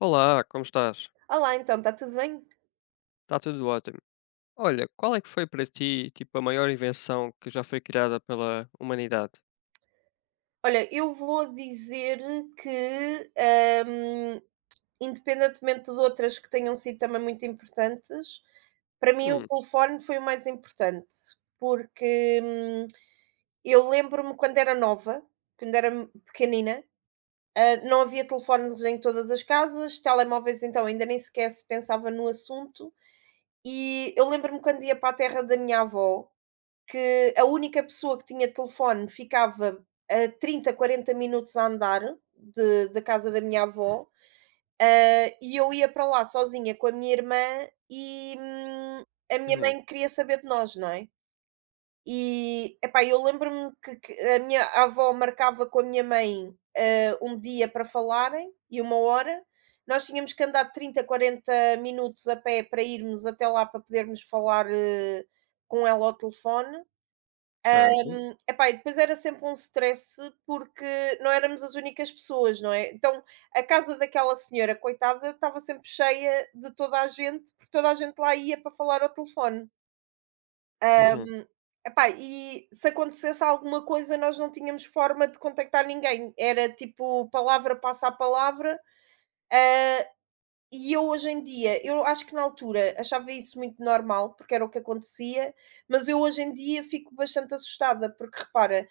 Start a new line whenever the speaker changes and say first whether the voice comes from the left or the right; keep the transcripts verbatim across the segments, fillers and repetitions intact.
left: Olá, como estás?
right: Olá, então, está tudo bem?
left: Está tudo ótimo. Olha, qual é que foi para ti, tipo, a maior invenção que já foi criada pela humanidade?
right: Olha, eu vou dizer que, hum, independentemente de outras que tenham sido também muito importantes, para mim o
left: Hum.
right: telefone foi o mais importante, porque, hum, eu lembro-me quando era nova, quando era pequenina, ah, não havia telefones em todas as casas, telemóveis então ainda nem sequer se pensava no assunto, e eu lembro-me quando ia para a terra da minha avó, que a única pessoa que tinha telefone ficava a trinta, quarenta minutos a andar de da casa da minha avó, hã, e eu ia para lá sozinha com a minha irmã e, hum, a minha
left: Uhum.
right: mãe queria saber de nós, não é? E, epá, eu lembro-me que que a minha avó marcava com a minha mãe, hã, um dia para falarem e uma hora, nós tínhamos que andar trinta, quarenta minutos a pé para irmos até lá para podermos falar, hã, com ela ao telefone.
left: Certo.
right: Epá, e depois era sempre um stress porque não éramos as únicas pessoas, não é? Então a casa daquela senhora, coitada, estava sempre cheia de toda a gente, porque toda a gente lá ia para falar ao telefone.
left: Uhum.
right: Hum, epá, e se acontecesse alguma coisa, nós não tínhamos forma de contactar ninguém. Era tipo palavra passa a palavra. E eu hoje em dia, eu acho que na altura achava isso muito normal, porque era o que acontecia, mas eu hoje em dia fico bastante assustada, porque repara,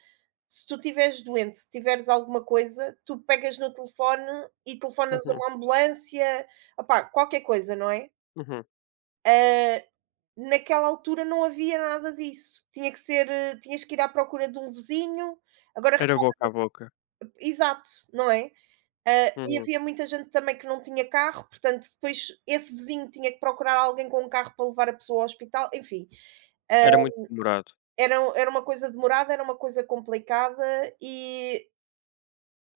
right: se tu estiveres doente, se tiveres alguma coisa, tu pegas no telefone e telefonas a
left: Uhum.
right: uma ambulância, opá, qualquer coisa, não é?
left: Uhum.
right: Ah, naquela altura não havia nada disso. Tinha que ser, eh, tinhas que ir à procura de um vizinho. Agora,
left: Era
right: repara,
left: boca a boca.
right: exato, não é? Ah, e
left: Uhum.
right: havia muita gente também que não tinha carro, portanto, depois esse vizinho tinha que procurar alguém com um carro para levar a pessoa ao hospital, enfim,
left: Era muito demorado.
right: era, era uma coisa demorada, era uma coisa complicada e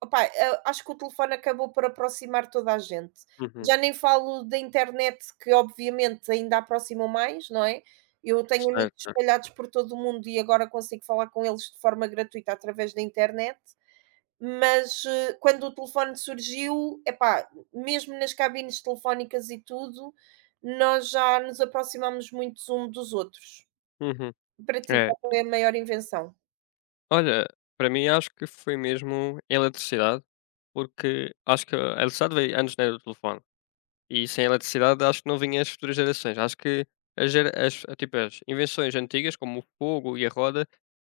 right: opá, ah, acho que o telefone acabou por aproximar toda a gente.
left: Uhum.
right: Já nem falo da internet, que obviamente ainda aproximam mais, não é? Eu tenho amigos
left: Certo, certo.
right: espalhados por todo o mundo e agora consigo falar com eles de forma gratuita através da internet. Mas, eh, quando o telefone surgiu, epá, mesmo nas cabines telefónicas e tudo, nós já nos aproximámos muito um dos outros.
left: Uhum.
right: Para ti,
left: É.
right: qual foi a maior invenção?
left: Olha, para mim acho que foi mesmo a eletricidade, porque acho que a eletricidade veio antes, né, do telefone. E sem eletricidade acho que não vinham as futuras gerações. Acho que as, gera- as, eh, tipo, as invenções antigas, como o fogo e a roda,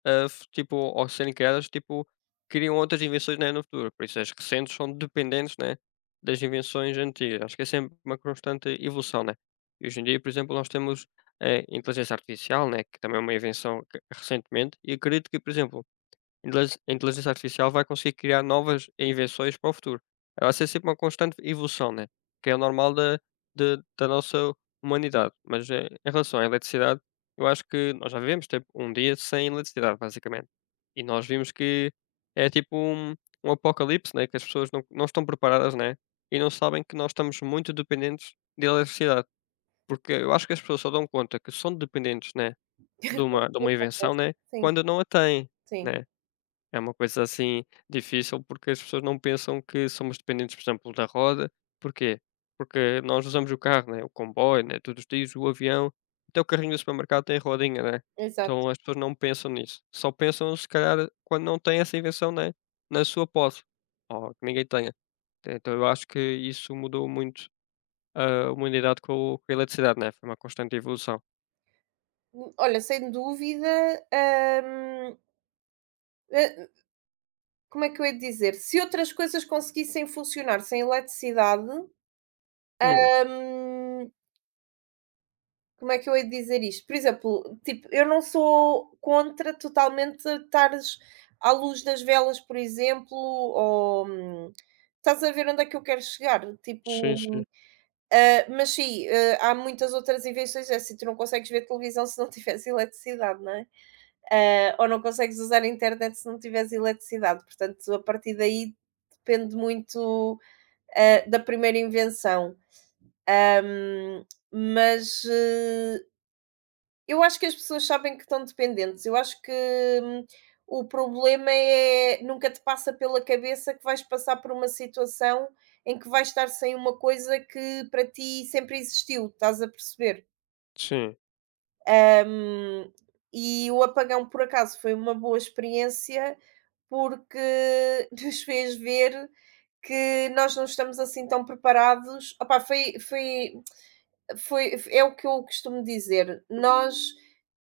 left: ah, f- tipo, ao serem criadas, tipo, criam outras invenções, né, no futuro. Por isso as recentes são dependentes, né, das invenções antigas. Acho que é sempre uma constante evolução. Né? E hoje em dia, por exemplo, nós temos a inteligência artificial, né, que também é uma invenção que- recentemente, e acredito que, por exemplo, Inteligi a inteligência artificial vai conseguir criar novas invenções para o futuro. Vai ser sempre uma constante evolução, né, que é o normal da de da nossa humanidade. Mas, eh, em relação à eletricidade, eu acho que nós já vivemos, tipo, um dia sem eletricidade, basicamente. E nós vimos que é tipo um um apocalipse, né, que as pessoas não não estão preparadas, né, e não sabem que nós estamos muito dependentes de eletricidade, porque eu acho que as pessoas só dão conta que são dependentes, né, de uma de uma invenção, né,
right: Sim,
left: quando não a têm,
right: sim,
left: né. É uma coisa assim difícil, porque as pessoas não pensam que somos dependentes, por exemplo, da roda. Porquê? Porque nós usamos o carro, né? O comboio, né? Todos os dias, o avião, até o carrinho do supermercado tem rodinha, né?
right: exato.
left: Então as pessoas não pensam nisso. Só pensam, se calhar, quando não têm essa invenção, né? Na sua posse, ou que ninguém tenha. Então eu acho que isso mudou muito, ah, a humanidade com, com a eletricidade, né? Foi uma constante evolução.
right: Hum, olha, sem dúvida, hum, eh, como é que eu ia dizer? Se outras coisas conseguissem funcionar sem eletricidade,
left: Hum,
right: hum, como é que eu hei de dizer isto? Por exemplo, tipo, eu não sou contra totalmente estares à luz das velas, por exemplo, ou, hum, estás a ver onde é que eu quero chegar,
left: sim, sim,
right: tipo, ah, mas sim, ah, há muitas outras invenções, é assim, tu não consegues ver televisão se não tiveres eletricidade, não é? Ah, ou não consegues usar a internet se não tiveres eletricidade, portanto, a partir daí depende muito, ah, da primeira invenção. Hum, mas, eh eu acho que as pessoas sabem que estão dependentes. Eu acho que, hum, o problema é nunca te passa pela cabeça que vais passar por uma situação em que vais estar sem uma coisa que para ti sempre existiu, estás a perceber?
left: sim,
right: Hum, e o apagão, por acaso, foi uma boa experiência, porque nos fez ver que nós não estamos assim tão preparados. Opá, foi foi foi é o que eu costumo dizer. Nós,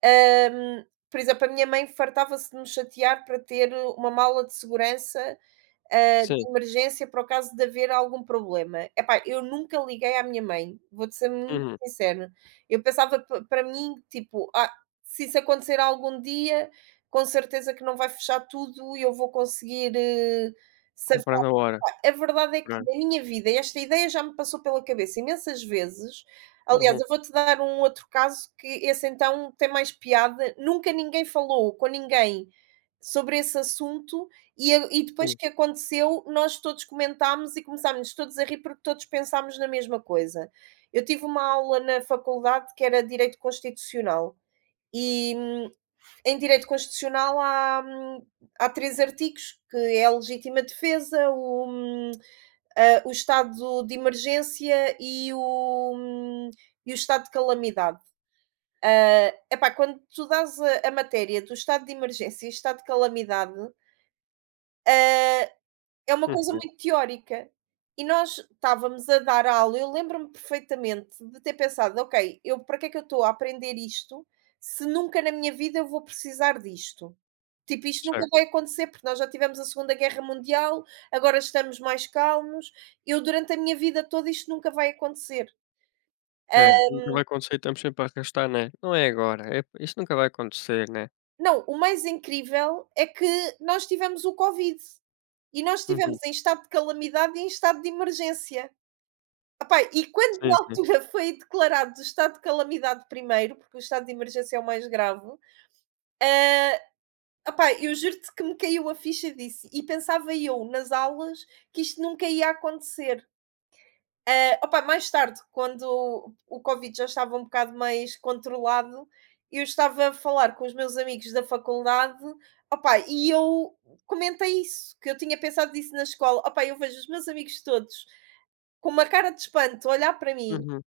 right: hã, por exemplo, a minha mãe fartava-se de nos chatear para ter uma mala de segurança, hã, de
left: sim.
right: emergência para o caso de haver algum problema. Epá, eu nunca liguei à minha mãe, vou-te ser muito
left: Uhum.
right: sincera. Eu pensava pa para mim, tipo: "Ah, se isso acontecer algum dia, com certeza que não vai fechar tudo e eu vou conseguir, eh,
left: Comprar na hora.
right: a verdade é que
left: Right.
right: na minha vida esta ideia já me passou pela cabeça imensas vezes. Aliás,
left: Uhum.
right: eu vou-te dar um outro caso que esse então tem mais piada. Nunca ninguém falou com ninguém sobre esse assunto e, a- e depois
left: Uhum.
right: que aconteceu, nós todos comentámos e começámos todos a rir porque todos pensámos na mesma coisa. Eu tive uma aula na faculdade que era Direito Constitucional. E hum, em direito constitucional há, hum, há três artigos, que é a legítima defesa, o, hum, ah, o estado de emergência e o, e o estado de calamidade. Epá, quando tu dás a, a matéria do estado de emergência e estado de calamidade, ah, é uma coisa
left: Uhum.
right: muito teórica. E nós estávamos a dar aula, eu lembro-me perfeitamente de ter pensado: "Ok, eu para que é que eu estou a aprender isto, se nunca na minha vida eu vou precisar disto?". Tipo, isto nunca
left: Certo.
right: vai acontecer, porque nós já tivemos a Segunda Guerra Mundial, agora estamos mais calmos. Eu durante a minha vida toda isto nunca vai acontecer.
left: É, nunca vai acontecer, estamos sempre a arrastar, né. Não é agora, é isso nunca vai acontecer, né.
right: Não, o mais incrível é que nós tivemos o Covid, e nós estivemos
left: Uhum.
right: em estado de calamidade e em estado de emergência. Epá, e quando na
left: Sim, sim.
right: altura foi declarado o estado de calamidade primeiro, porque o estado de emergência é o mais grave, ah, epá, eu juro-te que me caiu a ficha disso e pensava eu nas aulas que isto nunca ia acontecer. Ah, opá, mais tarde, quando o o Covid já estava um bocado mais controlado, eu estava a falar com os meus amigos da faculdade, opá, e eu comentei isso, que eu tinha pensado nisso na escola. Opá, eu vejo os meus amigos todos com uma cara de espanto a olhar para mim.
left: Uhum.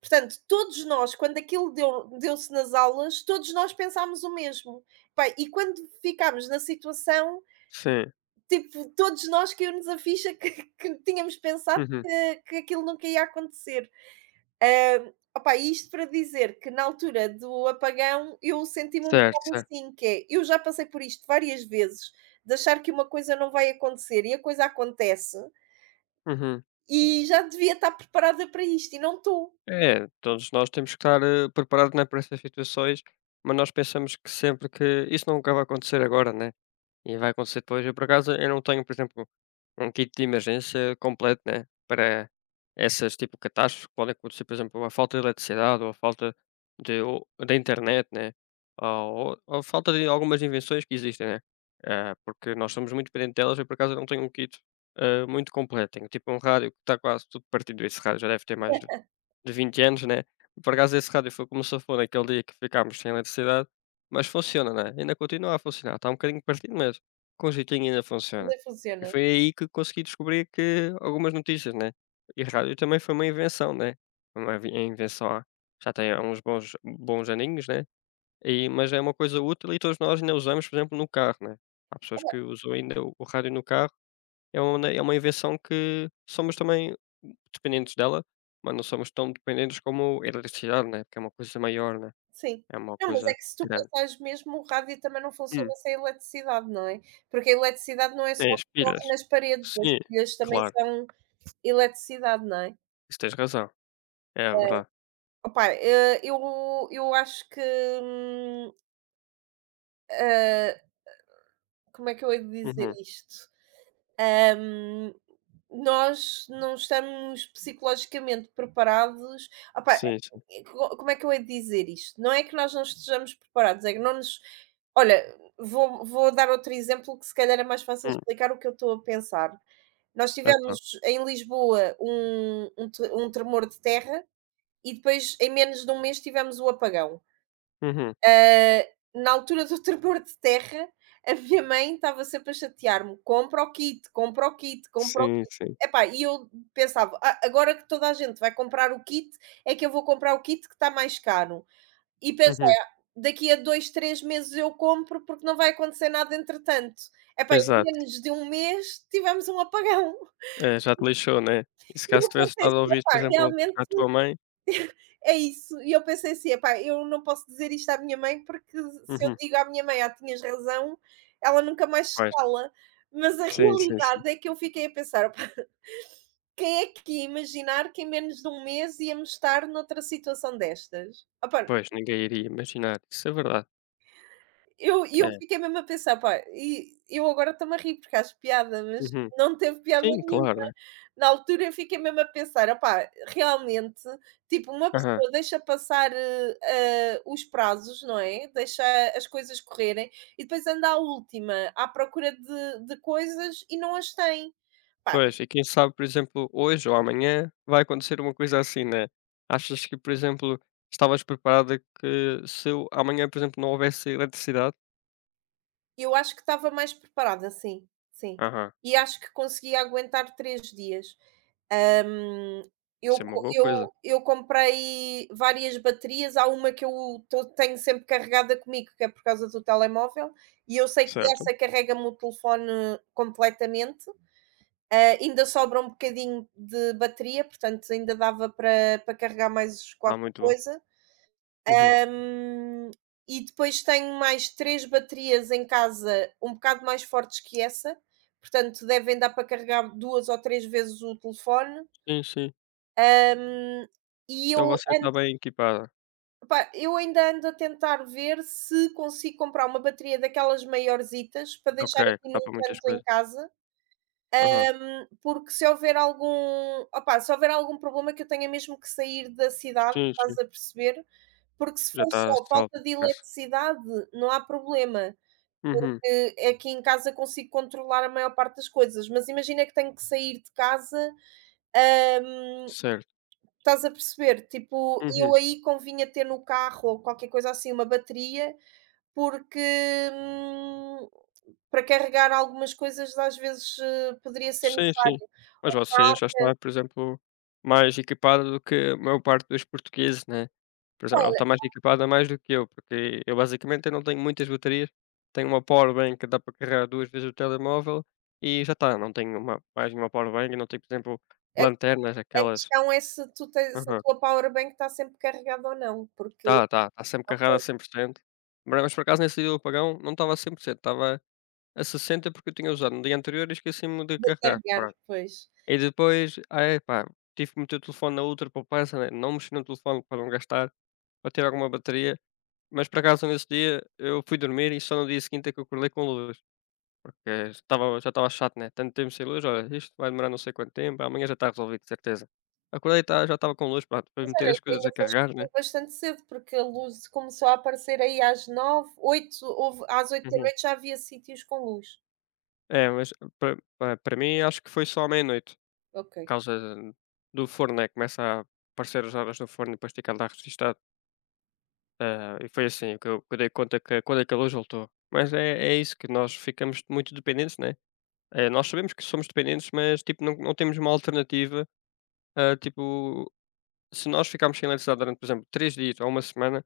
right: Portanto, todos nós, quando aquilo deu deu-se nas aulas, todos nós pensámos o mesmo. Pá, e quando ficámos na situação,
left: Sim.
right: tipo, todos nós caiu-nos a ficha que que tínhamos pensado
left: Uhum.
right: que que aquilo nunca ia acontecer. Hã, opá, e isto para dizer que na altura do apagão eu senti-me um
left: Certo,
right: pouco
left: certo.
right: assim, que é, eu já passei por isto várias vezes, de achar que uma coisa não vai acontecer e a coisa acontece,
left: Uhum.
right: e já devia estar preparada para isto e não estou.
left: É, todos nós temos que estar, eh, preparados, né, para essas situações, mas nós pensamos que sempre que isso nunca vai acontecer agora, né. E vai acontecer depois. Eu, por acaso, eu não tenho, por exemplo, um kit de emergência completo, né, para essas, tipo, catástrofes que podem acontecer, por exemplo, a falta de eletricidade ou a falta de ou da internet, né, ou ou a falta de algumas invenções que existem, né, eh, porque nós somos muito dependentes delas. Eu, por acaso, não tenho um kit, eh, muito completo. Tenho, tipo, um rádio que está quase tudo partido. Esse rádio já deve ter mais de de vinte anos, né. Por acaso esse rádio foi como safou naquele dia que ficámos sem eletricidade, mas funciona, né, ainda continua a funcionar, está um bocadinho partido, mas com jeitinho ainda
right: Ainda
left: funciona. E
right: funciona.
left: foi aí que consegui descobrir que algumas notícias, né. E rádio também foi uma invenção, né, uma vi invenção há já tem há uns bons bons aninhos, né, e mas é uma coisa útil e todos nós ainda usamos, por exemplo, no carro, né. Há pessoas que usam ainda o o rádio no carro. É uma é uma invenção que somos também dependentes dela, mas não somos tão dependentes como a eletricidade, né, que é uma coisa maior, né,
right: Sim.
left: é uma
right: Não, mas é
left: coisa
right: que se tu
left: grande.
right: pensares mesmo, o rádio também não funciona
left: Hum,
right: sem eletricidade, não é? Porque a eletricidade não é só
left: tem
right: o
left: as
right: que corre
left: pilhas.
right: nas paredes, as
left: Sim,
right: pilhas também
left: claro,
right: são eletricidade, não é?
left: isso tens razão. É verdade.
right: Opa, eh, eu eu acho que, hum, ah, como é que eu hei de dizer
left: Uhum.
right: isto? Nós não estamos psicologicamente preparados opá,
left: Sim, sim.
right: eh, co como é que eu hei de dizer isto? Não é que nós não estejamos preparados, é que não nos olha, vou vou dar outro exemplo que se calhar é mais fácil
left: Hum,
right: explicar o que eu estou a pensar. Nós
left: então.
right: tivemos em Lisboa um um te um tremor de terra e depois em menos de um mês tivemos o apagão.
left: Uhum.
right: Ah, na altura do tremor de terra, a minha mãe estava sempre a chatear-me: "Compra o kit, compra o kit, compra
left: Sim, sim.
right: Epá, e eu pensava: "Ah, agora que toda a gente vai comprar o kit, é que eu vou comprar o kit que está mais caro". E pensei:
left: Uhum.
right: "Ah, daqui a dois três meses eu compro, porque não vai acontecer nada entretanto". Epá, em
left: Exato.
right: menos de um mês tivemos um apagão.
left: É, já te lixou, né. E se
right: E
left: caso
right: eu
left: tivesse
right: pensei
left: estado a
right: assim:
left: ouvir, por
right: "Epá,
left: exemplo,
right: realmente
left: a tua mãe.
right: é isso". E eu pensei assim: "Epá, eu não posso dizer isto à minha mãe, porque se eu
left: Uhum.
right: digo à minha mãe: 'Ah, tinhas razão', ela nunca mais se
left: Pois.
right: cala". Mas a
left: Sim, sim, sim.
right: realidade é que eu fiquei a pensar: quem é que ia imaginar que em menos de um mês íamos estar noutra situação destas? Opa,
left: Pois, ninguém iria imaginar, isso é verdade.
right: eu, eu
left: É.
right: fiquei mesmo a pensar, pá, e eu agora estou-me a rir porque acho piada, mas
left: Uhum.
right: não teve piada
left: Sim,
right: nenhuma.
left: claro, né.
right: Na altura eu fiquei mesmo a pensar, opá, realmente, tipo, uma
left: Aham.
right: pessoa deixa passar eh, eh, os prazos, não é? Deixa as coisas correrem e depois anda à última, à procura de, de coisas e não as tem. Pá,
left: Pois, e quem sabe, por exemplo, hoje ou amanhã vai acontecer uma coisa assim, né? Achas que, por exemplo, estavas preparada que se o- amanhã, por exemplo, não houvesse eletricidade?
right: eu acho que estava mais preparada, sim, sim.
left: Aham,
right: E acho que consegui aguentar três dias. Hum, eu
left: isso é uma
right: co
left: boa coisa,
right: eu eu comprei várias baterias, há uma que eu to tenho sempre carregada comigo, que é por causa do telemóvel, e eu sei que
left: certo?
right: essa carrega-me o telefone completamente, ah, ainda sobra um bocadinho de bateria, portanto ainda dava para para carregar mais
left: Ah,
right: qualquer
left: muito bom.
right: coisa.
left: Uhum.
right: Hum, e depois tenho mais três baterias em casa, um bocado mais fortes que essa, portanto devem dar para carregar duas ou três vezes o telefone.
left: Sim, sim.
right: Hum, e eu
left: Então você
right: an
left: está bem equipada.
right: pá, eu ainda ando a tentar ver se consigo comprar uma bateria daquelas maiorzitas para
left: Ok,
right: deixar aqui
left: dá
right: num
left: para muitas
right: canto em
left: coisas.
right: casa,
left: Aham.
right: porque se houver algum opá, se houver algum problema que eu tenha mesmo que sair da cidade,
left: Sim, sim.
right: estás a perceber? Porque se
left: Já
right: for
left: está
right: só
left: salva,
right: falta de
left: essa.
right: eletricidade, não há problema.
left: Uhum,
right: Porque aqui em casa consigo controlar a maior parte das coisas, mas imagina que tenho que sair de casa, hum,
left: certo.
right: estás a perceber? Tipo,
left: Uhum.
right: eu aí convinha ter no carro ou qualquer coisa assim uma bateria, porque, hum, para carregar algumas coisas às vezes, eh, poderia ser
left: Sim, sim.
right: necessário.
left: Mas você já está, por exemplo, mais equipada do que a maior parte dos portugueses, né. Por exemplo, ela
right: Olha,
left: está mais equipada mais do que eu, porque eu basicamente eu não tenho muitas baterias, tenho uma powerbank que dá para carregar duas vezes o telemóvel e já está, não tenho uma mais nenhuma powerbank, não tenho, por exemplo,
right: a
left: lanternas,
right: a
left: aquelas.
right: questão é se tu tens a
left: Aham.
right: tua powerbank está sempre carregada ou não, porque
left: tá está, está sempre carregada a
right: ok,
left: cem por cento. Mas mas por acaso nesse dia do apagão não estava a cem por cento, estava a sessenta, porque eu tinha usado no dia anterior e esqueci-me de
right: de
left: carregar,
right: carregar,
left: pronto.
right: depois.
left: E depois, ah, é pá, tive que meter o telefone na outra poupança, né, não mexer no telefone para não gastar, para ter alguma bateria, mas por acaso nesse dia eu fui dormir e só no dia seguinte é que eu acordei com luz, porque estava, já estava chato, né, tanto tempo sem luz, olha, isto vai demorar não sei quanto tempo, amanhã já está resolvido, de certeza. Acordei, e tá, já estava com luz, pronto, para
right: Mas
left: meter
right: olha
left: as
right: que
left: coisas
right: ainda
left: a
right: foste
left: carregar, né.
right: dormir bastante cedo, porque a luz começou a aparecer aí às nove oito vinte horas, houve às
left: Uhum.
right: vinte horas já havia sítios com luz.
left: É, mas para para para mim acho que foi só à meia-noite,
right: Ok,
left: por causa do forno, né, começa a aparecer as horas no forno e depois tem que andar registado. Ah, e foi assim que eu que eu dei conta que quando aquela luz voltou. Mas é é isso que nós ficamos muito dependentes, né, eh, nós sabemos que somos dependentes, mas, tipo, não não temos uma alternativa, ah, tipo, se nós ficarmos sem eletricidade durante, por exemplo, três dias ou uma semana,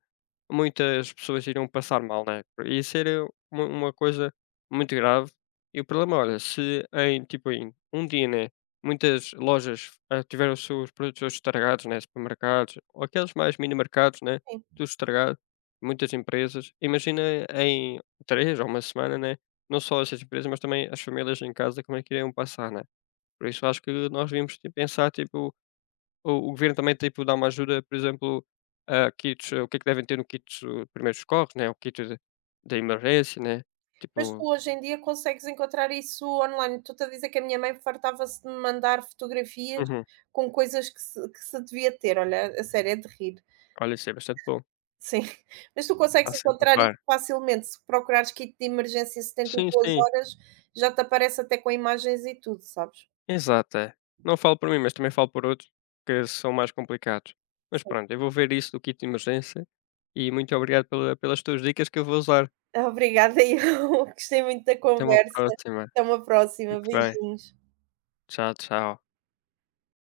left: muitas pessoas iriam passar mal, né? Ia ser, eh, uma uma coisa muito grave. E o problema, olha, se em, tipo, em um dia, né, muitas lojas, ah, tiveram os seus produtos todos estragados, né, supermercados, ou aqueles mais mini mercados, né,
right: sim.
left: tudo estragado, muitas empresas. Imagina em três ou uma semana, né, não só essas empresas, mas também as famílias em casa, como é que iriam passar, né? Por isso acho que nós devíamos, tipo, pensar, tipo, o o governo também, tipo, dá uma ajuda, por exemplo, a kits, eh, o que é que devem ter no kit de primeiros socorros, né, o kit de de emergência, né,
right: Mas tu
left: tipo.
right: hoje em dia consegues encontrar isso online. Tu te a dizer que a minha mãe fartava-se de me mandar fotografias
left: Uhum.
right: com coisas que se que se devia ter. Olha, a sério, é de rir.
left: Olha, isso é bastante bom.
right: Sim, mas tu consegues
left: Está sempre a
right: encontrar isso
left: par.
right: facilmente, se procurares kit de emergência setenta e
left: Sim,
right: duas
left: sim.
right: horas, já te aparece até com imagens e tudo, sabes?
left: Exato, é. Não falo por mim, mas também falo por outros que são mais complicados. Mas pronto, eu vou ver isso do kit de emergência e muito obrigado pela pelas tuas dicas que eu vou usar.
right: Obrigada e eu, gostei muito da
left: Até uma
right: conversa.
left: próxima.
right: Até uma próxima,
left: Fique bem.
right: beijinhos.
left: Tchau, tchau.